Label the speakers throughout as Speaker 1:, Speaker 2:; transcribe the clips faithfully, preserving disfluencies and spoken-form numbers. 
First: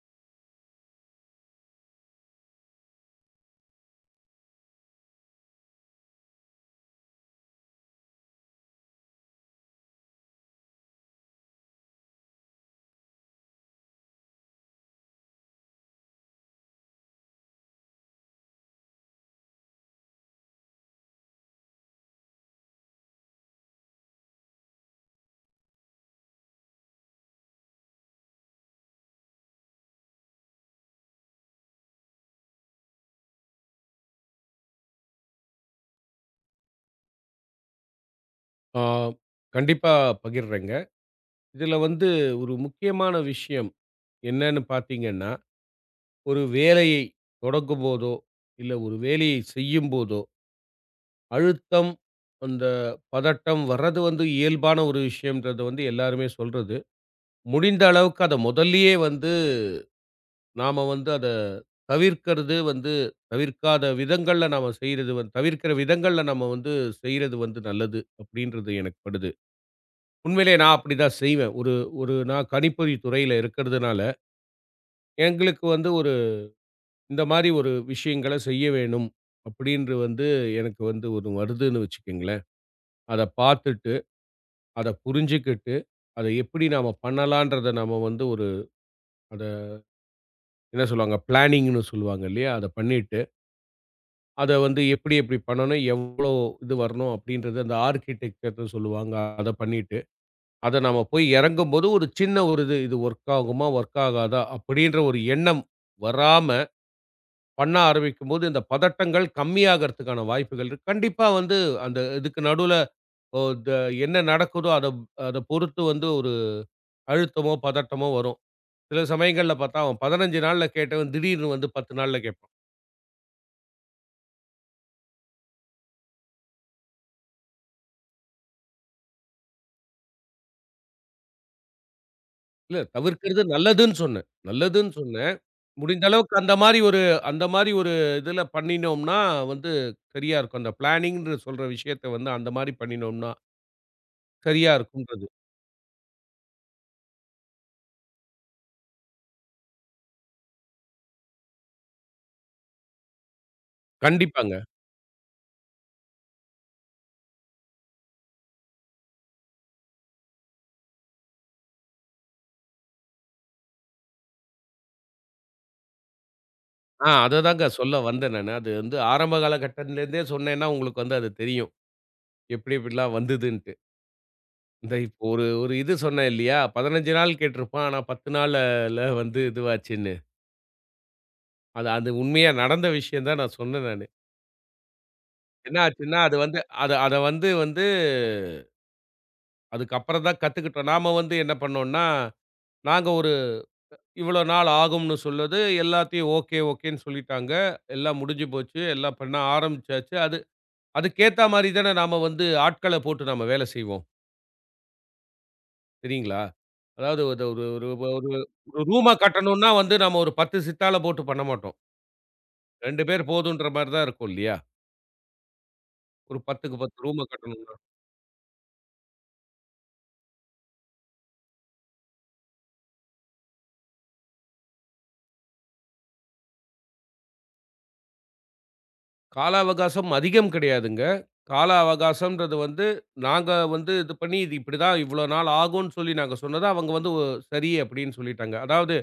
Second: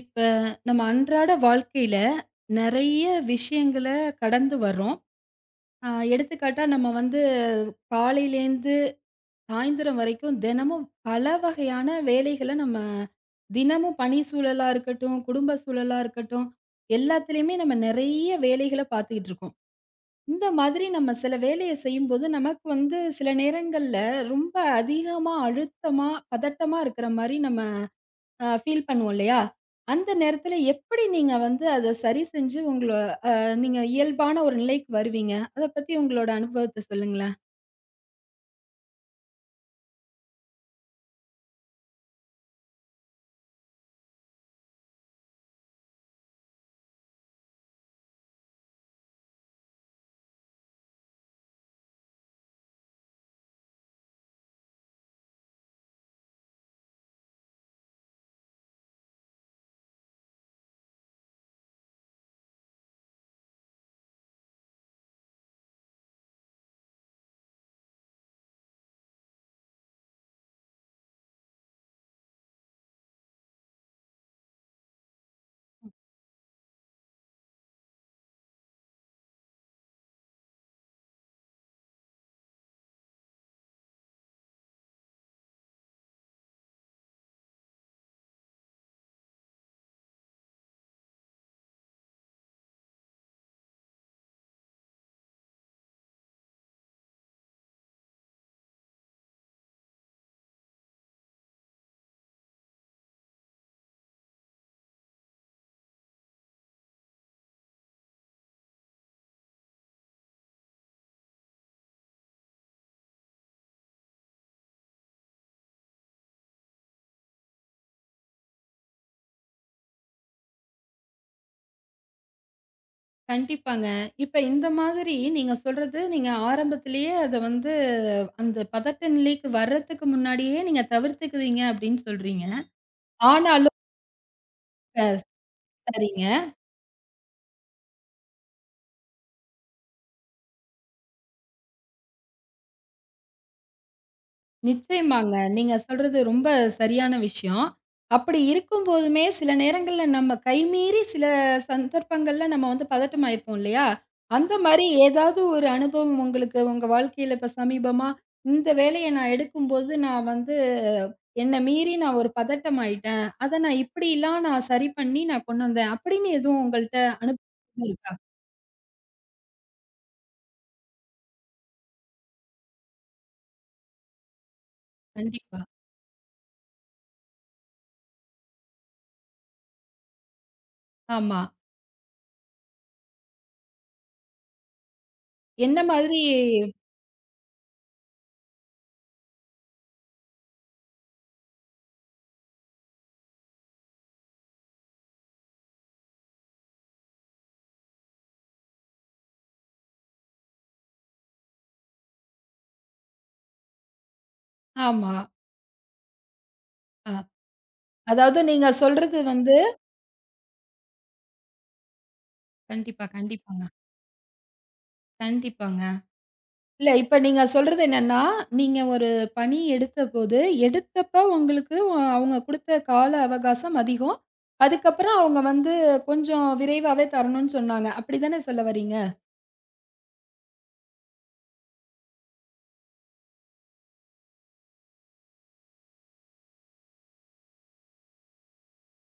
Speaker 1: இப்ப நம்ம அன்றாட வாழ்க்கையில நிறைய விஷயங்கள கடந்து வர்றோம். அ எடுத்துக்காட்டா நம்ம வந்து காலையிலேருந்து சாயந்தரம் வரைக்கும் தினமும் பல வகையான வேலைகள நம்ம தினமும் பணி சூழலா இருக்கட்டும், குடும்ப சூழலா இருக்கட்டும், எல்லாத்துலயுமே நம்ம நிறைய வேலைகள பார்த்துக்கிட்டு இருக்கோம். இந்த மாதிரி நம்ம சில வேலைய செய்யும்போது நமக்கு வந்து சில நேரங்கள்ல ரொம்ப அதிகமா, அழுத்தமா, பதட்டமா இருக்கிற மாரி நம்ம அ ஃபீல் பண்ணுவோம் இல்லையா? அந்த நேரத்துல எப்படி நீங்க வந்து அத சரி செஞ்சு உங்கள நீங்க இயல்பான ஒரு நிலைக்கு வருவீங்க? அத பத்தி உங்களோட அனுபவத்த சொல்லுங்களேன்.
Speaker 2: ஆ கண்டிப்பா பகிர்றேங்க. இதில வந்து ஒரு முக்கியமான விஷயம் என்னன்னு பார்த்தீங்கன்னா, ஒரு வேலையை தொடங்கும்போதோ, இல்ல ஒரு வேலையை செய்யும்போதோ, அழுத்தம், அந்த பதட்டம் வர்றது வந்து இயல்பான ஒரு விஷயம்ன்றத வந்து எல்லாருமே சொல்றது. முடிந்த அளவுக்கு அத முதல்லயே வந்து நாம வந்து அத தவிர்க்கிறது வந்து தவிர்க்காத விதங்கள்ல நாம செய்றது வந்து தவிர்க்கிற விதங்கள்ல நம்ம வந்து செய்றது வந்து நல்லது, அப்படின்றது எனக்கு படுது. உண்மையிலேயே நான் அப்படிதான் செய்வேன். ஒரு ஒரு நான் கணிப்பொறி துறையில இருக்கிறதுனால, எங்களுக்கு வந்து ஒரு இந்த மாரி ஒரு விஷயங்கள செய்ய வேணும் அப்படின்று வந்து எனக்கு வந்து ஒண்ணு வருதுன்னு வச்சுக்கங்களேன். அத பார்த்துட்டு, அத புரிஞ்சுக்கிட்டு, அத எப்படி நாம பண்ணலான்றத நாம வந்து ஒரு அத என்ன சொல்லுவாங்க? பிளானிங்ன்னு சொல்லுவாங்க இல்லையா? அத பண்ணிட்டு, அத வந்து எப்படி எப்படி பண்ணணும்? எவ்வளோ இது வரணும்? அப்படின்றது அந்த ஆர்க்கிடெக்சர்ன்னு சொல்லுவாங்க. அத பண்ணிட்டு அத நம்ம போய் இறங்கும்போது ஒரு சின்ன ஒரு இது, இது ஒர்க் ஆகுமா? ஒர்க் ஆகாதா? அப்படின்ற ஒரு எண்ணம் வராம பண்ண ஆரம்பிக்கும்போது, இந்த பதட்டங்கள் கம்மியாகறதுக்கான வாய்ப்புகள் இருக்கு. கண்டிப்பா வந்து அந்த இதுக்கு நடுவுல ஓ த என்ன நடக்குதோ அத அத பொறுத்து வந்து ஒரு அழுத்தமோ, பதட்டமோ வரும். சில சமயங்கள்ல பார்த்தா, அவன் பதினைந்து நாள்ல கேட்டவன் திடீர்னு வந்து பத்து நாள்ல கேட்பான்.
Speaker 1: கண்டிப்பாங்க. இப்ப இந்த மாதிரி நீங்க சொல்றது நீங்க ஆரம்பத்திலேயே அத வந்து அந்த பதட்ட நிலைக்கு வர்றதுக்கு முன்னாடியே நீங்க தவிர்த்துக்குவீங்க அப்படின்னு சொல்றீங்க.
Speaker 2: இல்ல தவிர்க்கிறது
Speaker 1: ஆனாலும்
Speaker 2: நல்லதுன்னு சொன்னேன். நல்லதுன்னு
Speaker 1: அ
Speaker 2: சொன்னேன். முடிந்த அளவுக்கு
Speaker 1: சரிங்க.
Speaker 2: அந்த மாரி ஒரு அந்த மாரி ஒரு இதுல பண்ணினோம்னா வந்து சரியா இருக்கும். அந்த பிளானிங்ன்னு சொல்ற விஷயத்த வந்து அந்த மாரி பண்ணினோம்னா, சரியா இருக்கும்ன்றது.
Speaker 1: நிச்சயமாங்க. நீங்க சொல்றது ரொம்ப சரியான விஷயம். அப்படி இருக்கும்போதுமே சில நேரங்கள்ல நம்ம கைமீறி சில சந்தர்ப்பங்கள்ல நம்ம வந்து பதட்டமாயிருப்போம் இல்லையா? அந்த
Speaker 2: கண்டிப்பாங்க.
Speaker 1: மாரி ஏதாவது ஒரு அனுபவம் உங்களுக்கு உங்க வாழ்க்கையில இப்ப சமீபமா, இந்த வேலைய நான் எடுக்கும்போது நான் வந்து என்ன மீறி நான் ஒரு பதட்டம் ஆயிட்டேன். அத நான் இப்படிலாம் நான் சரி பண்ணி நான் கொண்டு வந்தேன். அப்படின்னு எதுவும் உங்கள்ட்ட
Speaker 2: ஆ அததாங்க
Speaker 1: அனுபவம்
Speaker 2: சொல்ல
Speaker 1: இருக்கா?
Speaker 2: வந்தேன் நானு. அது வந்து ஆரம்ப காலகட்டத்திலேருந்தே சொன்னேன்னா, உங்களுக்கு வந்து அது தெரியும். எப்டி எப்டிலாம் வந்ததுன்ட்டு. இந்த இப்போ ஒரு
Speaker 1: கண்டிப்பா.
Speaker 2: ஒரு இது சொன்னேன் இல்லையா? பதினைந்து நாள் கேட்டிருப்பான். ஆனா பத்து நாள்ல வந்து இதுவாச்சுன்னு.
Speaker 1: ஆமா.
Speaker 2: அது அது உண்மையா நடந்த விஷயம் தான் நான் சொன்னேன் நானு.
Speaker 1: என்ன
Speaker 2: என்ன ஆச்சுன்னா,
Speaker 1: மாதிரி
Speaker 2: அது வந்து அத அத வந்து வந்து அதுக்கப்புறம் தான் கத்துக்கிட்டோம். நாம வந்து என்ன பண்ணோம்னா, நாங்க ஒரு இவ்வளோ நாள் ஆகும்னு சொல்லுது. எல்லாத்தையும் ஓகே, ஓகேன்னு சொல்லிட்டாங்க. எல்லாம் முடிஞ்சு போச்சு. எல்லாம் பண்ண ஆரம்பிச்சாச்சு. அது அதுக்கேத்தா மாரி தானே நாம வந்து ஆட்கள போட்டு நாம வேலை செய்வோம்.
Speaker 1: ஆமா.
Speaker 2: சரிங்களா?
Speaker 1: அ
Speaker 2: அதாவது ஒரு ஒரு ஒரு ஒரு
Speaker 1: அதாவது நீங்க
Speaker 2: ஒரு ரூமா
Speaker 1: சொல்றது வந்து
Speaker 2: கட்டணும்னா வந்து நம்ம ஒரு பத்து சித்தாள போட்டு பண்ண மாட்டோம். ரெண்டு
Speaker 1: கண்டிப்பா,
Speaker 2: பேர் போதுன்ற
Speaker 1: கண்டிப்பாங்க.
Speaker 2: மாரி தான் இருக்கும் இல்லையா?
Speaker 1: கண்டிப்பாங்க.
Speaker 2: ஒரு 10க்கு
Speaker 1: இல்ல,
Speaker 2: பத்து
Speaker 1: இப்ப
Speaker 2: ரூம
Speaker 1: நீங்க
Speaker 2: கட்டணும்னா.
Speaker 1: சொல்றது என்னன்னா, நீங்க ஒரு பணி எடுத்தபோது, எடுத்தப்ப உங்களுக்கு அ அவங்க குடுத்த கால அவகாசம் அதிகம். அதுக்கப்புறம் அவங்க வந்து கொஞ்சம் விரைவாவே தரணும்னு சொன்னாங்க. அப்படிதானே சொல்ல வர்றீங்க?
Speaker 2: கால அவகாசம் அதிகம் கிடையாதுங்க. கால அவகாசம்ன்றது வந்து நாங்க வந்து இது பண்ணி இது இப்படிதான் இவ்வளோ நாள் ஆகும்ன்னு சொல்லி நாங்க சொன்னது அவங்க வந்து ஒ- சரி அப்படின்னு சொல்லிட்டாங்க. அதாவது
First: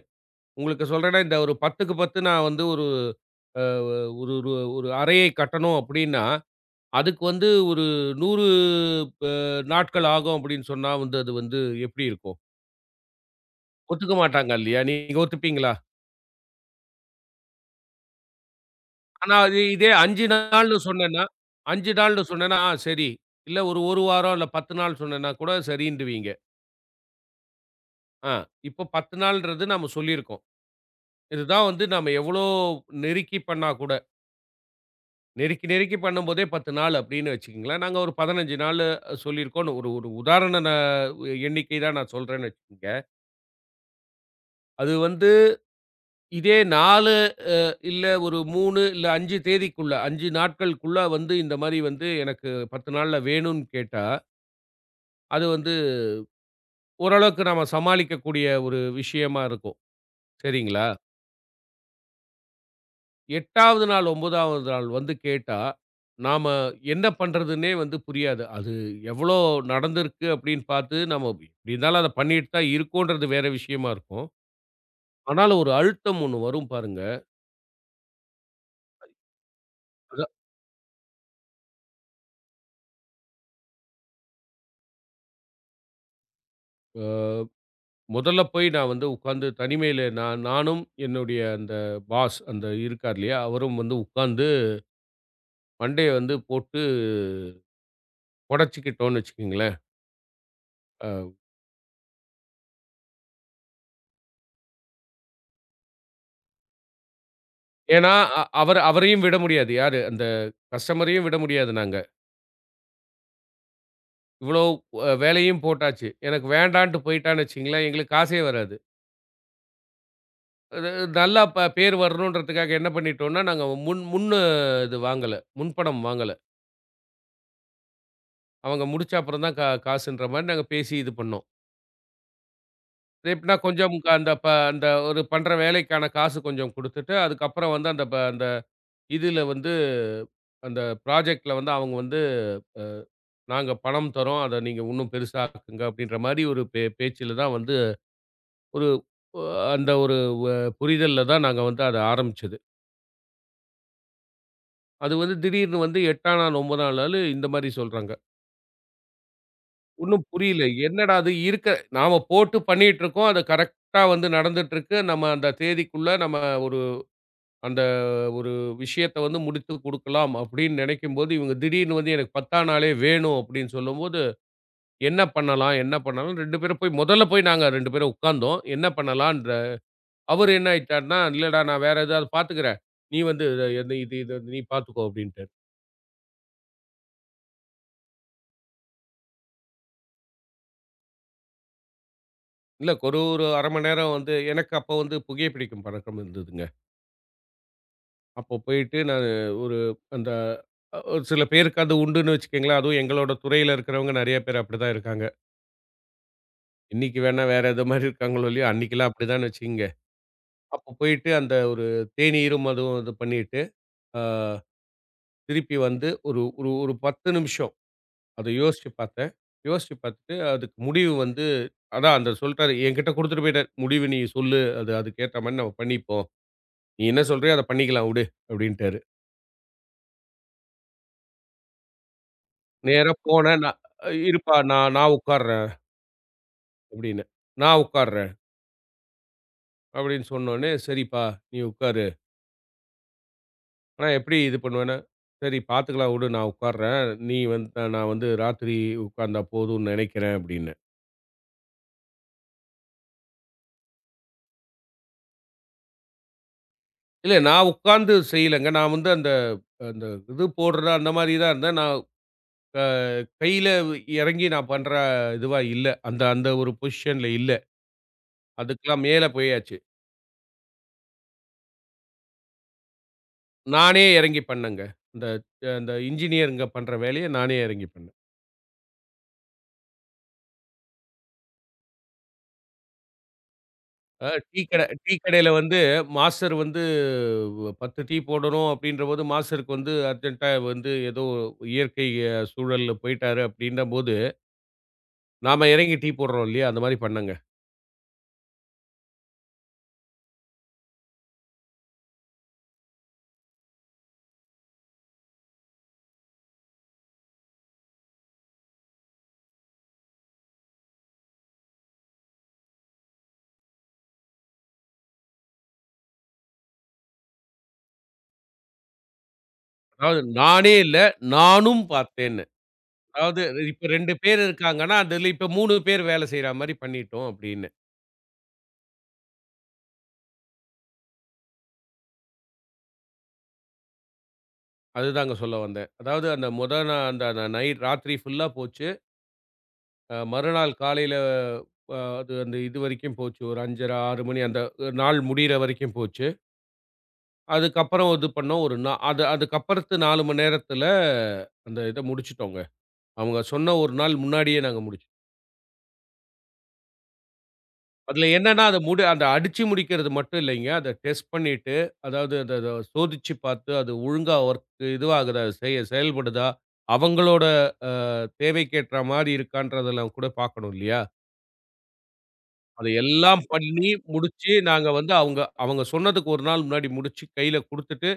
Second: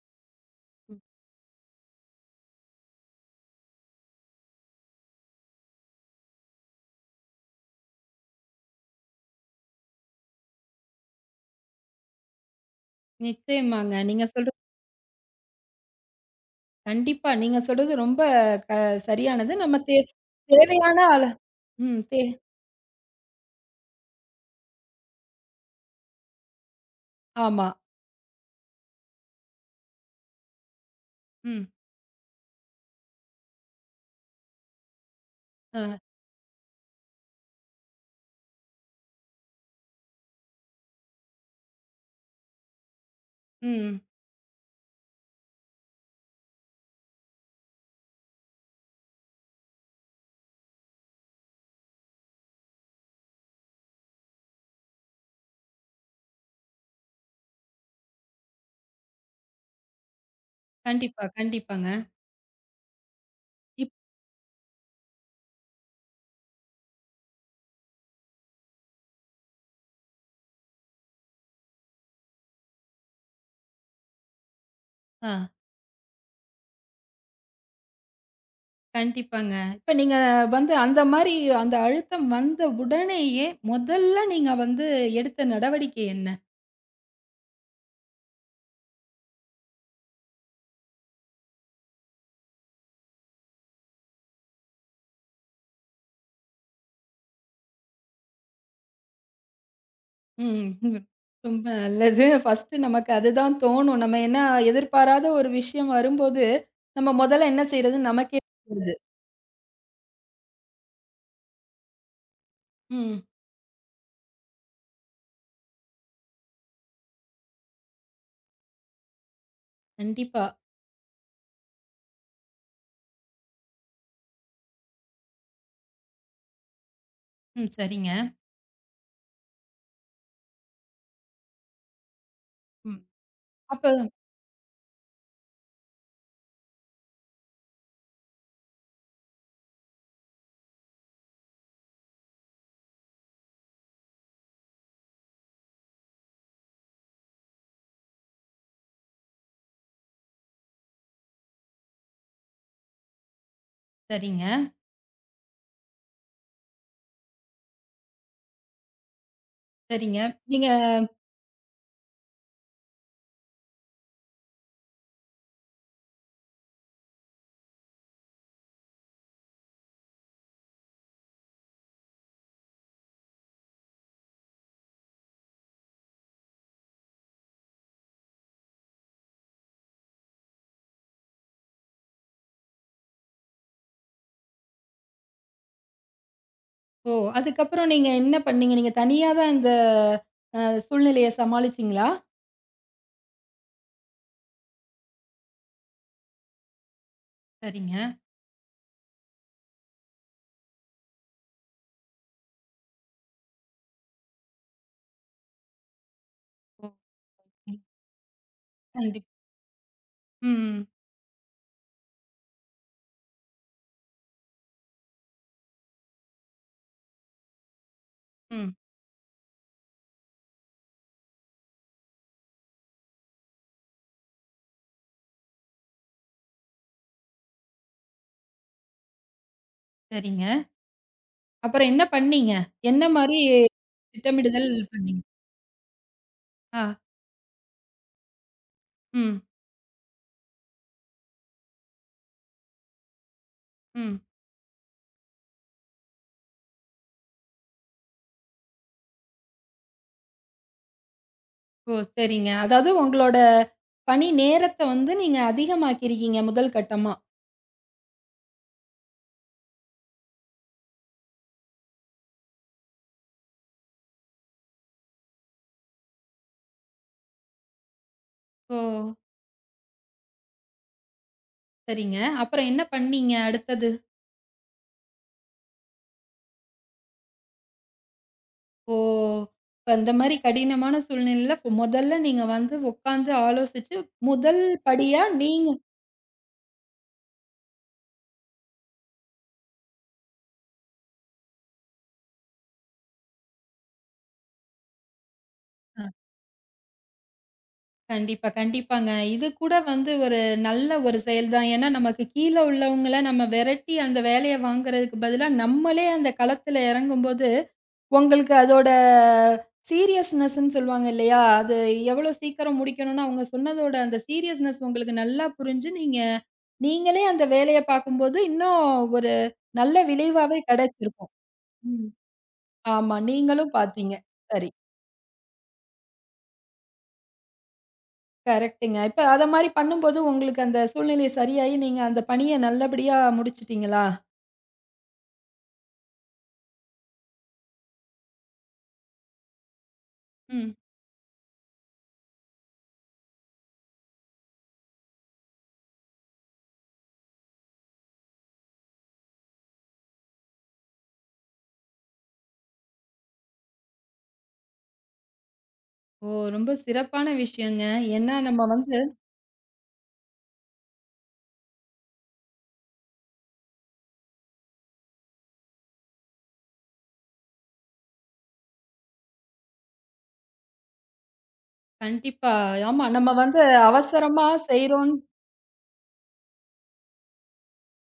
Speaker 2: உங்களுக்கு சொல்றேன்னா, இந்த ஒரு 10க்கு பத்து நான் வந்து ஒரு அ ஒரு ஒரு ஒரு அறையை கட்டணும் அப்டின்னா, அதுக்கு வந்து ஒரு நூறு அ நாட்கள் ஆகும் அப்டின்னு சொன்னா வந்து அது வந்து எப்டி இருக்கும்?
Speaker 1: நிச்சயமாங்க.
Speaker 2: ஒத்துக்க
Speaker 1: நீங்க
Speaker 2: மாட்டாங்க
Speaker 1: சொல்றது
Speaker 2: இல்லையா? நீங்க ஒத்துப்பீங்களா?
Speaker 1: கண்டிப்பா. நீங்க சொல்றது ரொம்ப க
Speaker 2: ஆனா
Speaker 1: சரியானது.
Speaker 2: அது
Speaker 1: நம்ம
Speaker 2: இதே
Speaker 1: தே
Speaker 2: அஞ்சு நாள்னு
Speaker 1: தேவையான ஆள
Speaker 2: சொன்னேன்னா அஞ்சு
Speaker 1: ம். தே
Speaker 2: நாள்னு சொன்னேன்னா, ஆ சரி. இல்ல ஒரு 1 வாரம் இல்ல பத்து நாள் சொன்னேன்னா கூட சரின்டுவீங்க.
Speaker 1: ஆமா.
Speaker 2: ஆ இப்போ பத்து நாள்ன்றது நம்ம சொல்லியிருக்கோம்.
Speaker 1: ம்.
Speaker 2: இதுதான் வந்து நம்ம எவ்ளோ நெருக்கி பண்ணா கூட நெருக்கி,
Speaker 1: அ.
Speaker 2: நெருக்கி பண்ணும்போதே பத்து நாள் அப்படின்னு வச்சுக்கங்களேன். நாங்க ஒரு பதினைந்து நாளு சொல்லியிருக்கோம். ஒரு ஒரு உதாரண ந எண்ணிக்கை தான் நான் சொல்றேன்னு வச்சுக்கங்க.
Speaker 1: ம்.
Speaker 2: அது வந்து இதே நாலு இல்ல ஒரு மூணு இல்ல அஞ்சு தேதிக்குள்ள, அஞ்சு நாட்களுக்குள்ள வந்து இந்த மாரி வந்து எனக்கு பத்து நாள்ல வேணும்னு கேட்டா, அது வந்து ஓரளவுக்கு நாம சமாளிக்கக்கூடிய ஒரு விஷயமா இருக்கும். சரிங்களா?
Speaker 1: கண்டிப்பா, கண்டிப்பாங்க.
Speaker 2: 8வது
Speaker 1: இப்
Speaker 2: நாள் 9வது நாள் வந்து கேட்டா, நாம என்ன பண்றதுன்னே வந்து புரியாது. அது எவ்வளோ நடந்திருக்கு அப்படின்னு பார்த்து, நம்ம எப்படி இருந்தாலும் அத பண்ணிட்டு தான் இருக்கோன்றது வேற விஷயமா இருக்கும்.
Speaker 1: ஆ.
Speaker 2: ஆனாலும் ஒரு அழுத்தம் ஒண்ணு வரும் பாருங்க.
Speaker 1: கண்டிப்பாங்க. இப்ப நீங்க
Speaker 2: அத
Speaker 1: வந்து அந்த மாரி அந்த அழுத்தம் வந்த உடனேயே, முதல்ல நீங்க வந்து எடுத்த நடவடிக்கை என்ன?
Speaker 2: முதல்ல போய் நான் வந்து உட்கார்ந்து தனிமையில நான் நானும் என்னுடைய அந்த பாஸ் அந்த இருக்கார் இல்லையா? அவரும் வந்து உட்கார்ந்து மண்டைய வந்து போட்டு உடைச்சுக்கிட்டோம்னு வச்சுக்கங்களேன்.
Speaker 1: ம். ம்.
Speaker 2: அ
Speaker 1: ரொம்ப நல்லது. ஃபர்ஸ்ட்டு நமக்கு அதுதான் தோணும். நம்ம ஏன்னா எதிர்பாராத ஒரு விஷயம் வரும்போது, நம்ம முதல்ல என்ன செய்றதுன்னு
Speaker 2: ஏன்னா,
Speaker 1: நமக்கே
Speaker 2: அ அவர
Speaker 1: தெரியாது.
Speaker 2: அவரையும் விட முடியாது. யாரு? அந்த கஸ்டமரையும் விட முடியாது நாங்க.
Speaker 1: ம்.
Speaker 2: இவ்வளோ அ வேலையும் போட்டாச்சு. எனக்கு வேண்டான்ட்டு போயிட்டான்னு வச்சுக்கங்களேன், எங்களுக்கு காசே வராது.
Speaker 1: கண்டிப்பா.
Speaker 2: அது நல்லா ப பேர் வரணுன்றதுக்காக என்ன பண்ணிட்டோம்னா, நாங்க முன் முன் இது வாங்கல. முன்பணம் வாங்கல.
Speaker 1: ம். சரிங்க.
Speaker 2: அவங்க முடிச்ச அப்புறம் தான் கா காசுன்ற மாரி நாங்க பேசி இது பண்ணோம்.
Speaker 1: ம்.
Speaker 2: எப்படின்னா
Speaker 1: அப்ப
Speaker 2: கொஞ்சம் க அந்த ப அந்த ஒரு பண்ற வேலைக்கான காசு கொஞ்சம் குடுத்துட்டு, அதுக்கப்புறம் வந்து அந்த ப அந்த இதுல வந்து அந்த ப்ராஜெக்ட்ல வந்து அவங்க வந்து, "நாங்க பணம் தர்றோம். அத நீங்க இன்னும் பெருசா ஆக்குங்க" அப்படின்ற மாரி ஒரு பே பேச்சுல தான் வந்து ஒரு அந்த ஒரு வ புரிதல்ல தான் நாங்க வந்து அத ஆரம்பிச்சது.
Speaker 1: சரிங்க,
Speaker 2: அது வந்து திடீர்னு வந்து 8ஆம் நாள் 9ஆம் நாளு இந்த மாரி சொல்றாங்க.
Speaker 1: சரிங்க.
Speaker 2: ஒண்ணும் புரியல.
Speaker 1: நீங்க
Speaker 2: என்னடா அது இருக்க நாம போட்டு பண்ணிட்டுருக்கோம். அது கரெக்ட்டா வந்து நடந்துட்டுருக்கு. நம்ம அந்த தேதிக்குள்ள நம்ம ஒரு அந்த ஒரு விஷயத்த வந்து முடித்து குடுக்கலாம் அப்படின்னு நினைக்கும்போது, இவங்க திடீர்னு வந்து எனக்கு 10ஆம் நாளே வேணும் அப்படின்னு சொல்லும்போது, என்ன பண்ணலாம்? என்ன பண்ணலாம்? ரெண்டு பேரும் போய் முதல்ல போய் நாங்க ரெண்டு பேரும் உட்கார்ந்தோம். என்ன பண்ணலான்ற அவரு என்ன ஆயிட்டார்ன்னா, "இல்லடா நான் வேற ஏதாவது பார்த்துக்கிறேன். நீ வந்து இத எது இது இது வந்து நீ பார்த்துக்கோ" அப்படின்ட்டாரு.
Speaker 1: ஓ! அதுக்கப்புறம் நீங்க என்ன பண்ணீங்க? நீங்க தனியா தான் இந்த அ சூழ்நிலைய சமாளிச்சீங்களா?
Speaker 2: இல்ல ஒரு ஒரு அரை மணி நேரம் வந்து எனக்கு அப்போ வந்து புகைப்பிடிக்கும் பழக்கம் இருந்ததுங்க.
Speaker 1: சரிங்க.
Speaker 2: அப்போ போயிட்டு நானு ஒரு அந்த அ ஒரு சில பேருக்கு அது உண்டுன்னு வச்சுக்கங்களேன். அதுவும் எங்களோட துறையில இருக்கிறவங்க நெறைய பேர் அப்படிதான் இருக்காங்க.
Speaker 1: ஓ!
Speaker 2: இன்னைக்கு வேணா வேற எதோ மாரி இருக்காங்களோ இல்லையோ, அன்னைக்கெல்லாம்
Speaker 1: கண்டிப்
Speaker 2: அப்படிதான்னு வச்சுக்கங்க.
Speaker 1: ம்.
Speaker 2: அப்போ போயிட்டு அந்த ஒரு தேநீரும் அதுவும் இது பண்ணிட்டு, அ திருப்பி வந்து ஒரு ஒரு ஒரு பத்து நிமிஷம் அத
Speaker 1: ம்.
Speaker 2: யோசிச்சு பார்த்தேன். யோசிச்சு பார்த்துட்டு அதுக்கு முடிவு வந்து அதான் அந்த சொல்ட்டாரு. என்கிட்ட குடுத்துட்டு போயிட்டாரு. "முடிவு நீ சொல்லு. அது அதுக்கேத்த மாரி நம்ம பண்ணிப்போம். நீ என்ன சொல்றியோ அத பண்ணிக்கலாம் விடு" அப்படின்ட்டாரு.
Speaker 1: சரிங்க. அப்புறம் என்ன பண்ணீங்க? என்ன
Speaker 2: நேரா
Speaker 1: மாரி
Speaker 2: போனேன். நான் "இருப்பா
Speaker 1: திட்டமிடுதல்
Speaker 2: நான் நான்
Speaker 1: பண்ணீங்க?
Speaker 2: உட்கார்றேன்"
Speaker 1: ஆ.
Speaker 2: அப்படின்னு. "நான் உட்கார்றேன்"
Speaker 1: ம்.
Speaker 2: அப்படின்னு சொன்னோனே, "சரிப்பா நீ உட்காரு. ஆனா
Speaker 1: ம்.
Speaker 2: எப்படி இது பண்ணுவேன்னா" "சரி பார்த்துக்கலாம் விடு நான் உட்கார்றேன். நீ வந்து நான் வந்து ராத்திரி உட்கார்ந்தா போதும்னு நெனைக்கிறேன்" அப்படின்னேன்.
Speaker 1: ஓ! சரிங்க. அதாவது உங்களோட பணி நேரத்த வந்து நீங்க அதிகமாக்கியிருக்கீங்க முதல் கட்டமா.
Speaker 2: இல்ல நான் உட்கார்ந்து செய்யலங்க. நான் வந்து அந்த அந்த இது போடுற அந்த மாரி தான் இருந்தேன். நான் கையில இறங்கி நான் பண்ற இதுவா இல்ல. அந்த அந்த ஒரு பொசிஷன்ல இல்ல.
Speaker 1: ஓ!
Speaker 2: அதுக்கெல்லாம் மேல போயாச்சு.
Speaker 1: சரிங்க. அப்புறம் என்ன பண்ணீங்க அடுத்தது?
Speaker 2: நானே இறங்கி பண்ணேங்க. அந்த அந்த இன்ஜினியர்ங்க பண்ற வேலைய நானே இறங்கி பண்ணேன்.
Speaker 1: ஓ! இப்ப அந்த மாரி கடினமான சூழ்நிலையில முதல்ல நீங்க வந்து உட்காந்து ஆலோசிச்சு
Speaker 2: அ
Speaker 1: முதல்
Speaker 2: டீ கடை டீ
Speaker 1: படியா
Speaker 2: கடையில
Speaker 1: நீங்க
Speaker 2: வந்து மாஸ்டர் வந்து பத்து டீ போடணும் அப்டின்றபோது, மாஸ்டருக்கு வந்து அர்ஜென்ட்டா வந்து ஏதோ இயற்கை அஹ், சூழல்ல போயிட்டாரு அப்டின்னம்போது, நாம இறங்கி
Speaker 1: ஆ.
Speaker 2: டீ போடுறோம் இல்லையா? அந்த மாரி பண்ணேங்க.
Speaker 1: கண்டிப்பா, கண்டிப்பாங்க. இது கூட வந்து ஒரு நல்ல ஒரு செயல் தான். ஏன்னா, நமக்கு கீழ உள்ளவங்கள நம்ம விரட்டி அந்த வேலைய வாங்குறதுக்கு பதிலா, நம்மளே அந்த களத்துல இறங்கும்போது, உங்களுக்கு அதோட சீரியஸ்னஸ்ன்னு சொல்லுவாங்க இல்லையா? அது எவ்வளோ சீக்கிரம் முடிக்கணும்னு அவங்க சொன்னதோட அந்த சீரியஸ்னஸ் உங்களுக்கு நல்லா புரிஞ்சு, நீங்க நீங்களே அந்த வேலைய பார்க்கும்போது, இன்னும் ஒரு நல்ல
Speaker 2: அதாவது
Speaker 1: விளைவாவே
Speaker 2: நானே இல்ல,
Speaker 1: கிடைச்சிருக்கும்.
Speaker 2: நானும்
Speaker 1: ம்.
Speaker 2: பார்த்தேன்.
Speaker 1: ஆமா.
Speaker 2: அதாவது
Speaker 1: நீங்களும்
Speaker 2: இப்ப ரெண்டு
Speaker 1: பார்த்தீங்க.
Speaker 2: பேர்
Speaker 1: சரி.
Speaker 2: இருக்காங்கன்னா, அதுல இப்ப மூணு பேர் வேலை செய்ற மாரி பண்ணிட்டோம் அப்படின்னு.
Speaker 1: கரெக்ட்டுங்க. இப்ப அத மாரி பண்ணும்போது, உங்களுக்கு அந்த சூழ்நிலை சரியாயி, நீங்க அந்த பணிய நல்லபடியா முடிச்சுட்டீங்களா?
Speaker 2: அதுதாங்க சொல்ல வந்தேன். அதாவது அந்த மொத நா அந்த அந்த நைட் ராத்திரி ஃபுல்லா போச்சு. அ மறுநாள்
Speaker 1: ம்.
Speaker 2: காலையில அ அது அந்த இது வரைக்கும் போச்சு. ஒரு அஞ்சரை, ஆறு மணி அந்த அஹ், நாள் முடியிற வரைக்கும் போச்சு. அதுக்கப்புறம் இது பண்ணோம். ஒரு நா அது அதுக்கப்புறத்து நாலு மணி நேரத்துல அந்த இத முடிச்சுட்டோங்க. அவங்க சொன்ன ஒரு நாள் முன்னாடியே நாங்க முடிச்சுட்டோம்.
Speaker 1: ஓ! ரொம்ப சிறப்பான விஷயங்க.
Speaker 2: அதுல
Speaker 1: ஏன்னா
Speaker 2: என்னன்னா,
Speaker 1: நம்ம
Speaker 2: அத
Speaker 1: வந்து
Speaker 2: முடி அந்த அடிச்சு முடிக்கிறது மட்டும் இல்லைங்க. அத டெஸ்ட் பண்ணிட்டு, அதாவது அத அத சோதிச்சு பார்த்து, அது ஒழுங்கா ஒர்க் இதுவாகுதா? செய செயல்படுதா? அவங்களோட அ தேவைக்கேற்றா மாரி இருக்கான்றதெல்லாம் கூட பார்க்கணும் இல்லையா?
Speaker 1: கண்டிப்பா.
Speaker 2: அத
Speaker 1: ஆமா. நம்ம
Speaker 2: எல்லாம்
Speaker 1: வந்து
Speaker 2: பண்ணி
Speaker 1: அவசரமா
Speaker 2: முடிச்சு, நாங்க
Speaker 1: செய்றோம்
Speaker 2: வந்து அவங்க அவங்க சொன்னதுக்கு ஒரு நாள் முன்னாடி முடிச்சு, கையில குடுத்துட்டு,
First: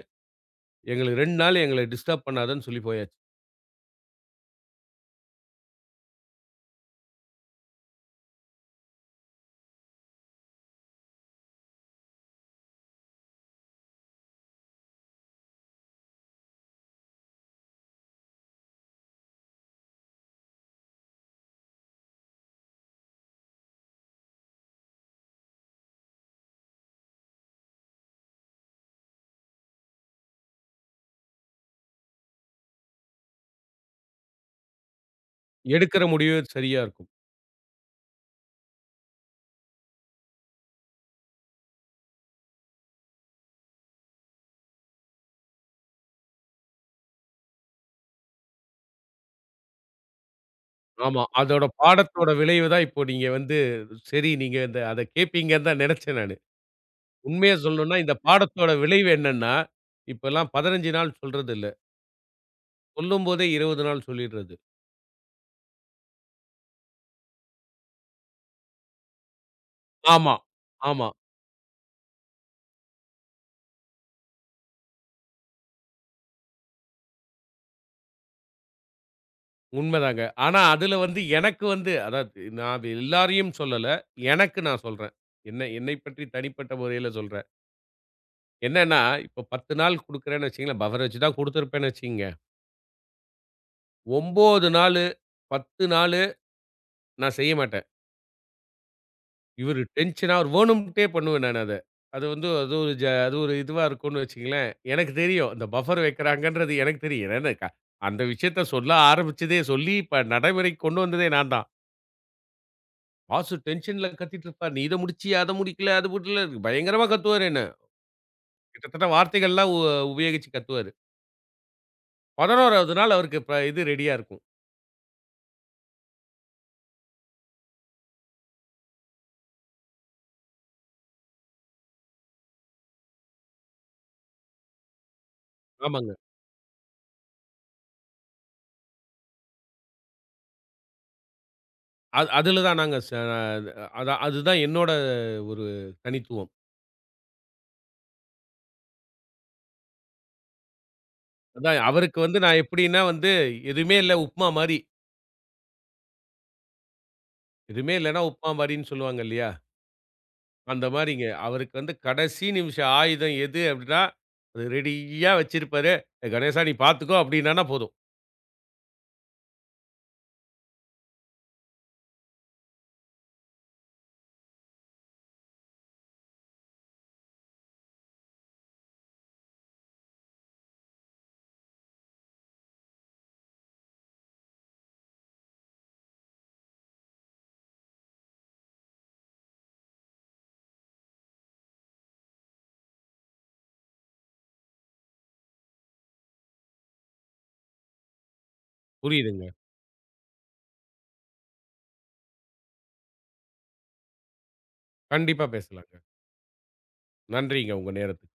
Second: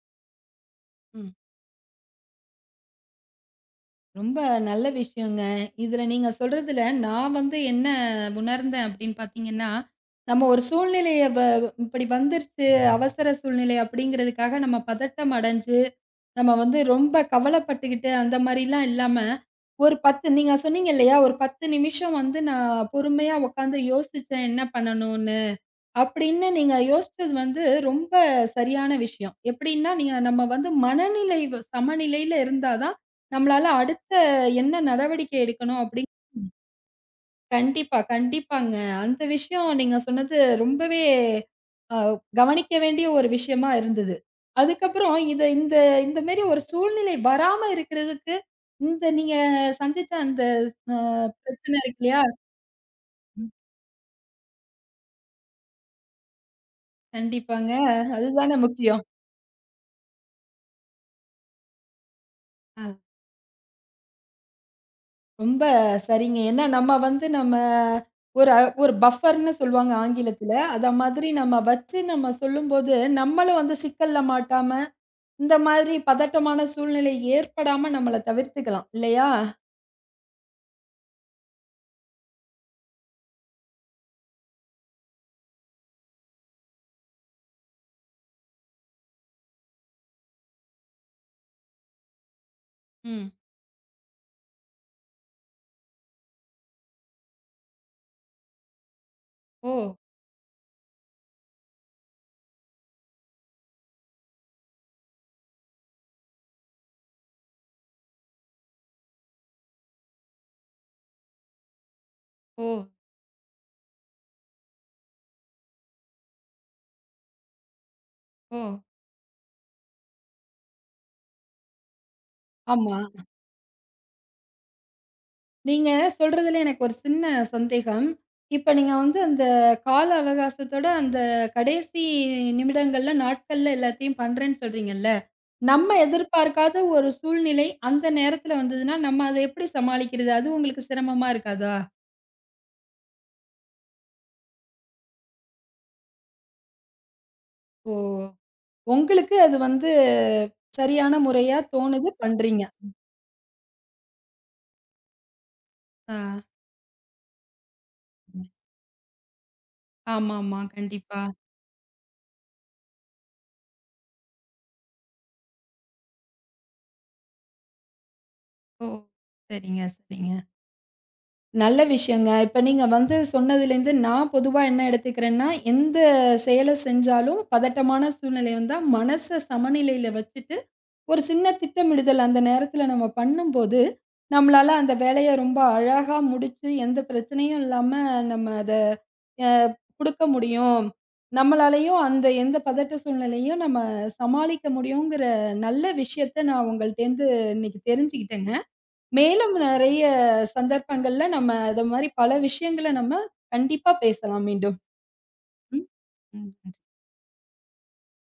Speaker 2: "எங்களுக்கு
Speaker 1: ம்.
Speaker 2: ரெண்டு நாள் எங்கள டிஸ்டர்ப் பண்ணாதன்னு" சொல்லி போயாச்சு.
Speaker 1: ரொம்ப நல்ல விஷயங்க. இதுல நீங்க சொல்றதுல நான் வந்து என்ன உணர்ந்தேன் அப்படின்னு பார்த்தீங்கன்னா, நம்ம ஒரு சூழ்நிலைய வ இப்படி வந்துருச்சு, அவசர சூழ்நிலை அப்படிங்கிறதுக்காக நம்ம பதட்டம் அடைஞ்சு, நம்ம வந்து ரொம்ப கவலைப்பட்டுக்கிட்டு அந்த மாரிலாம் இல்லாம ஒரு பத்து நீங்க சொன்னீங்க இல்லையா? ஒரு பத்து நிமிஷம் வந்து நான் பொறுமையா உட்காந்து யோசிச்சேன் என்ன பண்ணணும்னு. அப்படின்னு நீங்க யோசிச்சது வந்து ரொம்ப சரியான விஷயம். எப்படின்னா, நீங்க நம்ம வந்து மனநிலை வ- சமநிலையில இருந்தா தான், நம்மளால அடுத்த என்ன நடவடிக்கை எடுக்கணும்
Speaker 2: எடுக்கிற
Speaker 1: அப்படிங்
Speaker 2: முடிவு சரியா இருக்கும்.
Speaker 1: கண்டிப்பா, கண்டிப்பாங்க. அந்த விஷயம் நீங்க சொன்னது ரொம்பவே அ கவனிக்க வேண்டிய ஒரு விஷயமா இருந்தது. அதுக்கப்புறம் இத இந்த இந்த மாரி ஒரு சூழ்நிலை வராம இருக்கிறதுக்கு, இந்த நீங்க சந்திச்ச அந்த அ
Speaker 2: ஆமா. அதோட
Speaker 1: பிரச்சனை இருக்கு இல்லையா?
Speaker 2: பாடத்தோட விளைவு தான் இப்போ நீங்க வந்து, சரி நீங்க இந்த அத கேட்பீங்கன்னு தான் நெனச்சேன் நானு. உண்மைய
Speaker 1: கண்டிப்பாங்க.
Speaker 2: சொல்லணும்னா, இந்த
Speaker 1: அதுதானே
Speaker 2: பாடத்தோட
Speaker 1: முக்கியம்.
Speaker 2: விளைவு என்னன்னா, இப்பல்லாம் பதினைந்து நாள் சொல்றது இல்ல.
Speaker 1: அ.
Speaker 2: சொல்லும்போதே இருபது நாள் சொல்லிடுறது.
Speaker 1: ரொம்ப சரிங்க. ஏன்னா நம்ம வந்து நம்ம ஒரு ஒரு பஃபர்ன்னு சொல்லுவாங்க
Speaker 2: ஆமா,
Speaker 1: ஆங்கிலத்தில. அத
Speaker 2: ஆமா.
Speaker 1: மாதிரி நம்ம வச்சு நம்ம சொல்லும்போது, நம்மளும் வந்து சிக்கல்ல மாட்டாம இந்த மாதிரி பதட்டமான சூழ்நிலை ஏற்படாம நம்மள தவிர்த்துக்கலாம் இல்லையா?
Speaker 2: உண்மதாங்க. ஆனா, அதுல வந்து எனக்கு வந்து அதாவது நான் எல்லாரையும் சொல்லல. எனக்கு நான் சொல்றேன். என்ன என்னைப் பற்றி தனிப்பட்ட முறையில சொல்றேன். என்னன்னா, இப்ப பத்து நாள் குடுக்குறேன்னு வச்சுக்கங்களேன், பஃபர் வச்சு தான் குடுத்திருப்பேன்னு வச்சுக்கங்க.
Speaker 1: ம்.
Speaker 2: ஒன்பது நாளு, பத்து நாளு நான் செய்ய மாட்டேன்.
Speaker 1: ஓ!
Speaker 2: இவரு டென்ஷனா அவரு வேணும்ட்டே பண்ணுவேன் நானு அத. அது வந்து அது ஒரு ஜ அது ஒரு இதுவா இருக்கும்னு வச்சுக்கங்களேன். எனக்கு தெரியும். இந்த பஃபர் வைக்கிறாங்கன்றது எனக்கு தெரியும். ஏன்னா க அந்த விஷயத்த சொல்ல ஆரம்பிச்சதே, சொல்லி இப்ப நடைமுறைக்கு கொண்டு வந்ததே நான் தான்.
Speaker 1: ஓ!
Speaker 2: பாஸ் டென்ஷன்ல கத்திட்டு இருப்பார். "நீ இத முடிச்சியா? அத முடிக்கல. அது முடியல." பயங்கரமா கத்துவாரு என்ன.
Speaker 1: ஓ!
Speaker 2: கிட்டத்தட்ட வார்த்தைகள்லாம் உ உபயோகிச்சு கத்துவாரு. 11வது
Speaker 1: ஆமா.
Speaker 2: நாள் அவருக்கு இப்ப இது ரெடியா இருக்கும்.
Speaker 1: நீங்க சொல்றதுல எனக்கு ஒரு சின்ன சந்தேகம். இப்ப நீங்க வந்து அந்த கால அவகாசத்தோட அந்த கடைசி நிமிடங்கள்ல, நாட்கள்ல எல்லாத்தையும் பண்றேன்னு சொல்றீங்கல்ல. நம்ம
Speaker 2: ஆமாங்க.
Speaker 1: எதிர்பார்க்காத ஒரு சூழ்நிலை அந்த நேரத்துல வந்ததுன்னா, நம்ம அத எப்படி சமாளிக்கிறது? அது உங்களுக்கு சிரமமா இருக்காதா?
Speaker 2: அது அதுல தான் நாங்க ச அதான் அதுதான் என்னோட ஒரு தனித்துவம்.
Speaker 1: ஓ! உங்களுக்கு அது வந்து சரியான முறையா
Speaker 2: அதான்
Speaker 1: தோணுது,
Speaker 2: அவருக்கு வந்து நான்
Speaker 1: பண்றீங்க.
Speaker 2: எப்படின்னா வந்து, எதுவுமே இல்ல உப்புமா மாரி.
Speaker 1: ஆ.
Speaker 2: எதுவுமே இல்லன்னா உப்புமா மாரின்னு சொல்லுவாங்க இல்லையா?
Speaker 1: ஆமாமா.
Speaker 2: அந்த
Speaker 1: கண்டிப்பா.
Speaker 2: மாரிங்க. அவருக்கு வந்து கடைசி நிமிஷம் ஆயுதம் எது அப்படின்னா, அது ரெடியா வச்சிருப்பாரு. "கணேசா நீ பார்த்துக்கோ" அப்படின்னான்னா போதும்.
Speaker 1: ஓ! சரிங்க, சரிங்க. நல்ல விஷயங்க. இப்ப நீங்க வந்து சொன்னதுலேருந்து நான் பொதுவா என்ன எடுத்துக்கிறேன்னா, எந்த செயல செஞ்சாலும் பதட்டமான சூழ்நிலை வந்தா மனச சமநிலையில வச்சுட்டு, ஒரு சின்ன திட்டமிடுதல் அந்த நேரத்துல நம்ம பண்ணும்போது, நம்மளால அந்த வேலைய ரொம்ப அழகா முடிச்சு, எந்த பிரச்சனையும் இல்லாம நம்ம அத அ குடுக்க முடியும். நம்மளாலயும் அந்த எந்த பதட்ட சூழ்நிலையும் நம்ம சமாளிக்க முடியுங்கிற நல்ல விஷயத்த நான் உங்கள்ட்டேருந்து இன்னைக்கு தெரிஞ்சுக்கிட்டேங்க.
Speaker 2: புரியுதுங்க.
Speaker 1: மேலும் நெறைய சந்தர்ப்பங்கள்ல நம்ம இத மாரி பல விஷயங்கள நம்ம கண்டிப்பா பேசலாம் மீண்டும்.
Speaker 2: கண்டிப்பா
Speaker 1: ம்.
Speaker 2: பேசலாங்க.
Speaker 1: ம்.
Speaker 2: நன்றிங்க உங்க நேரத்துக்கு.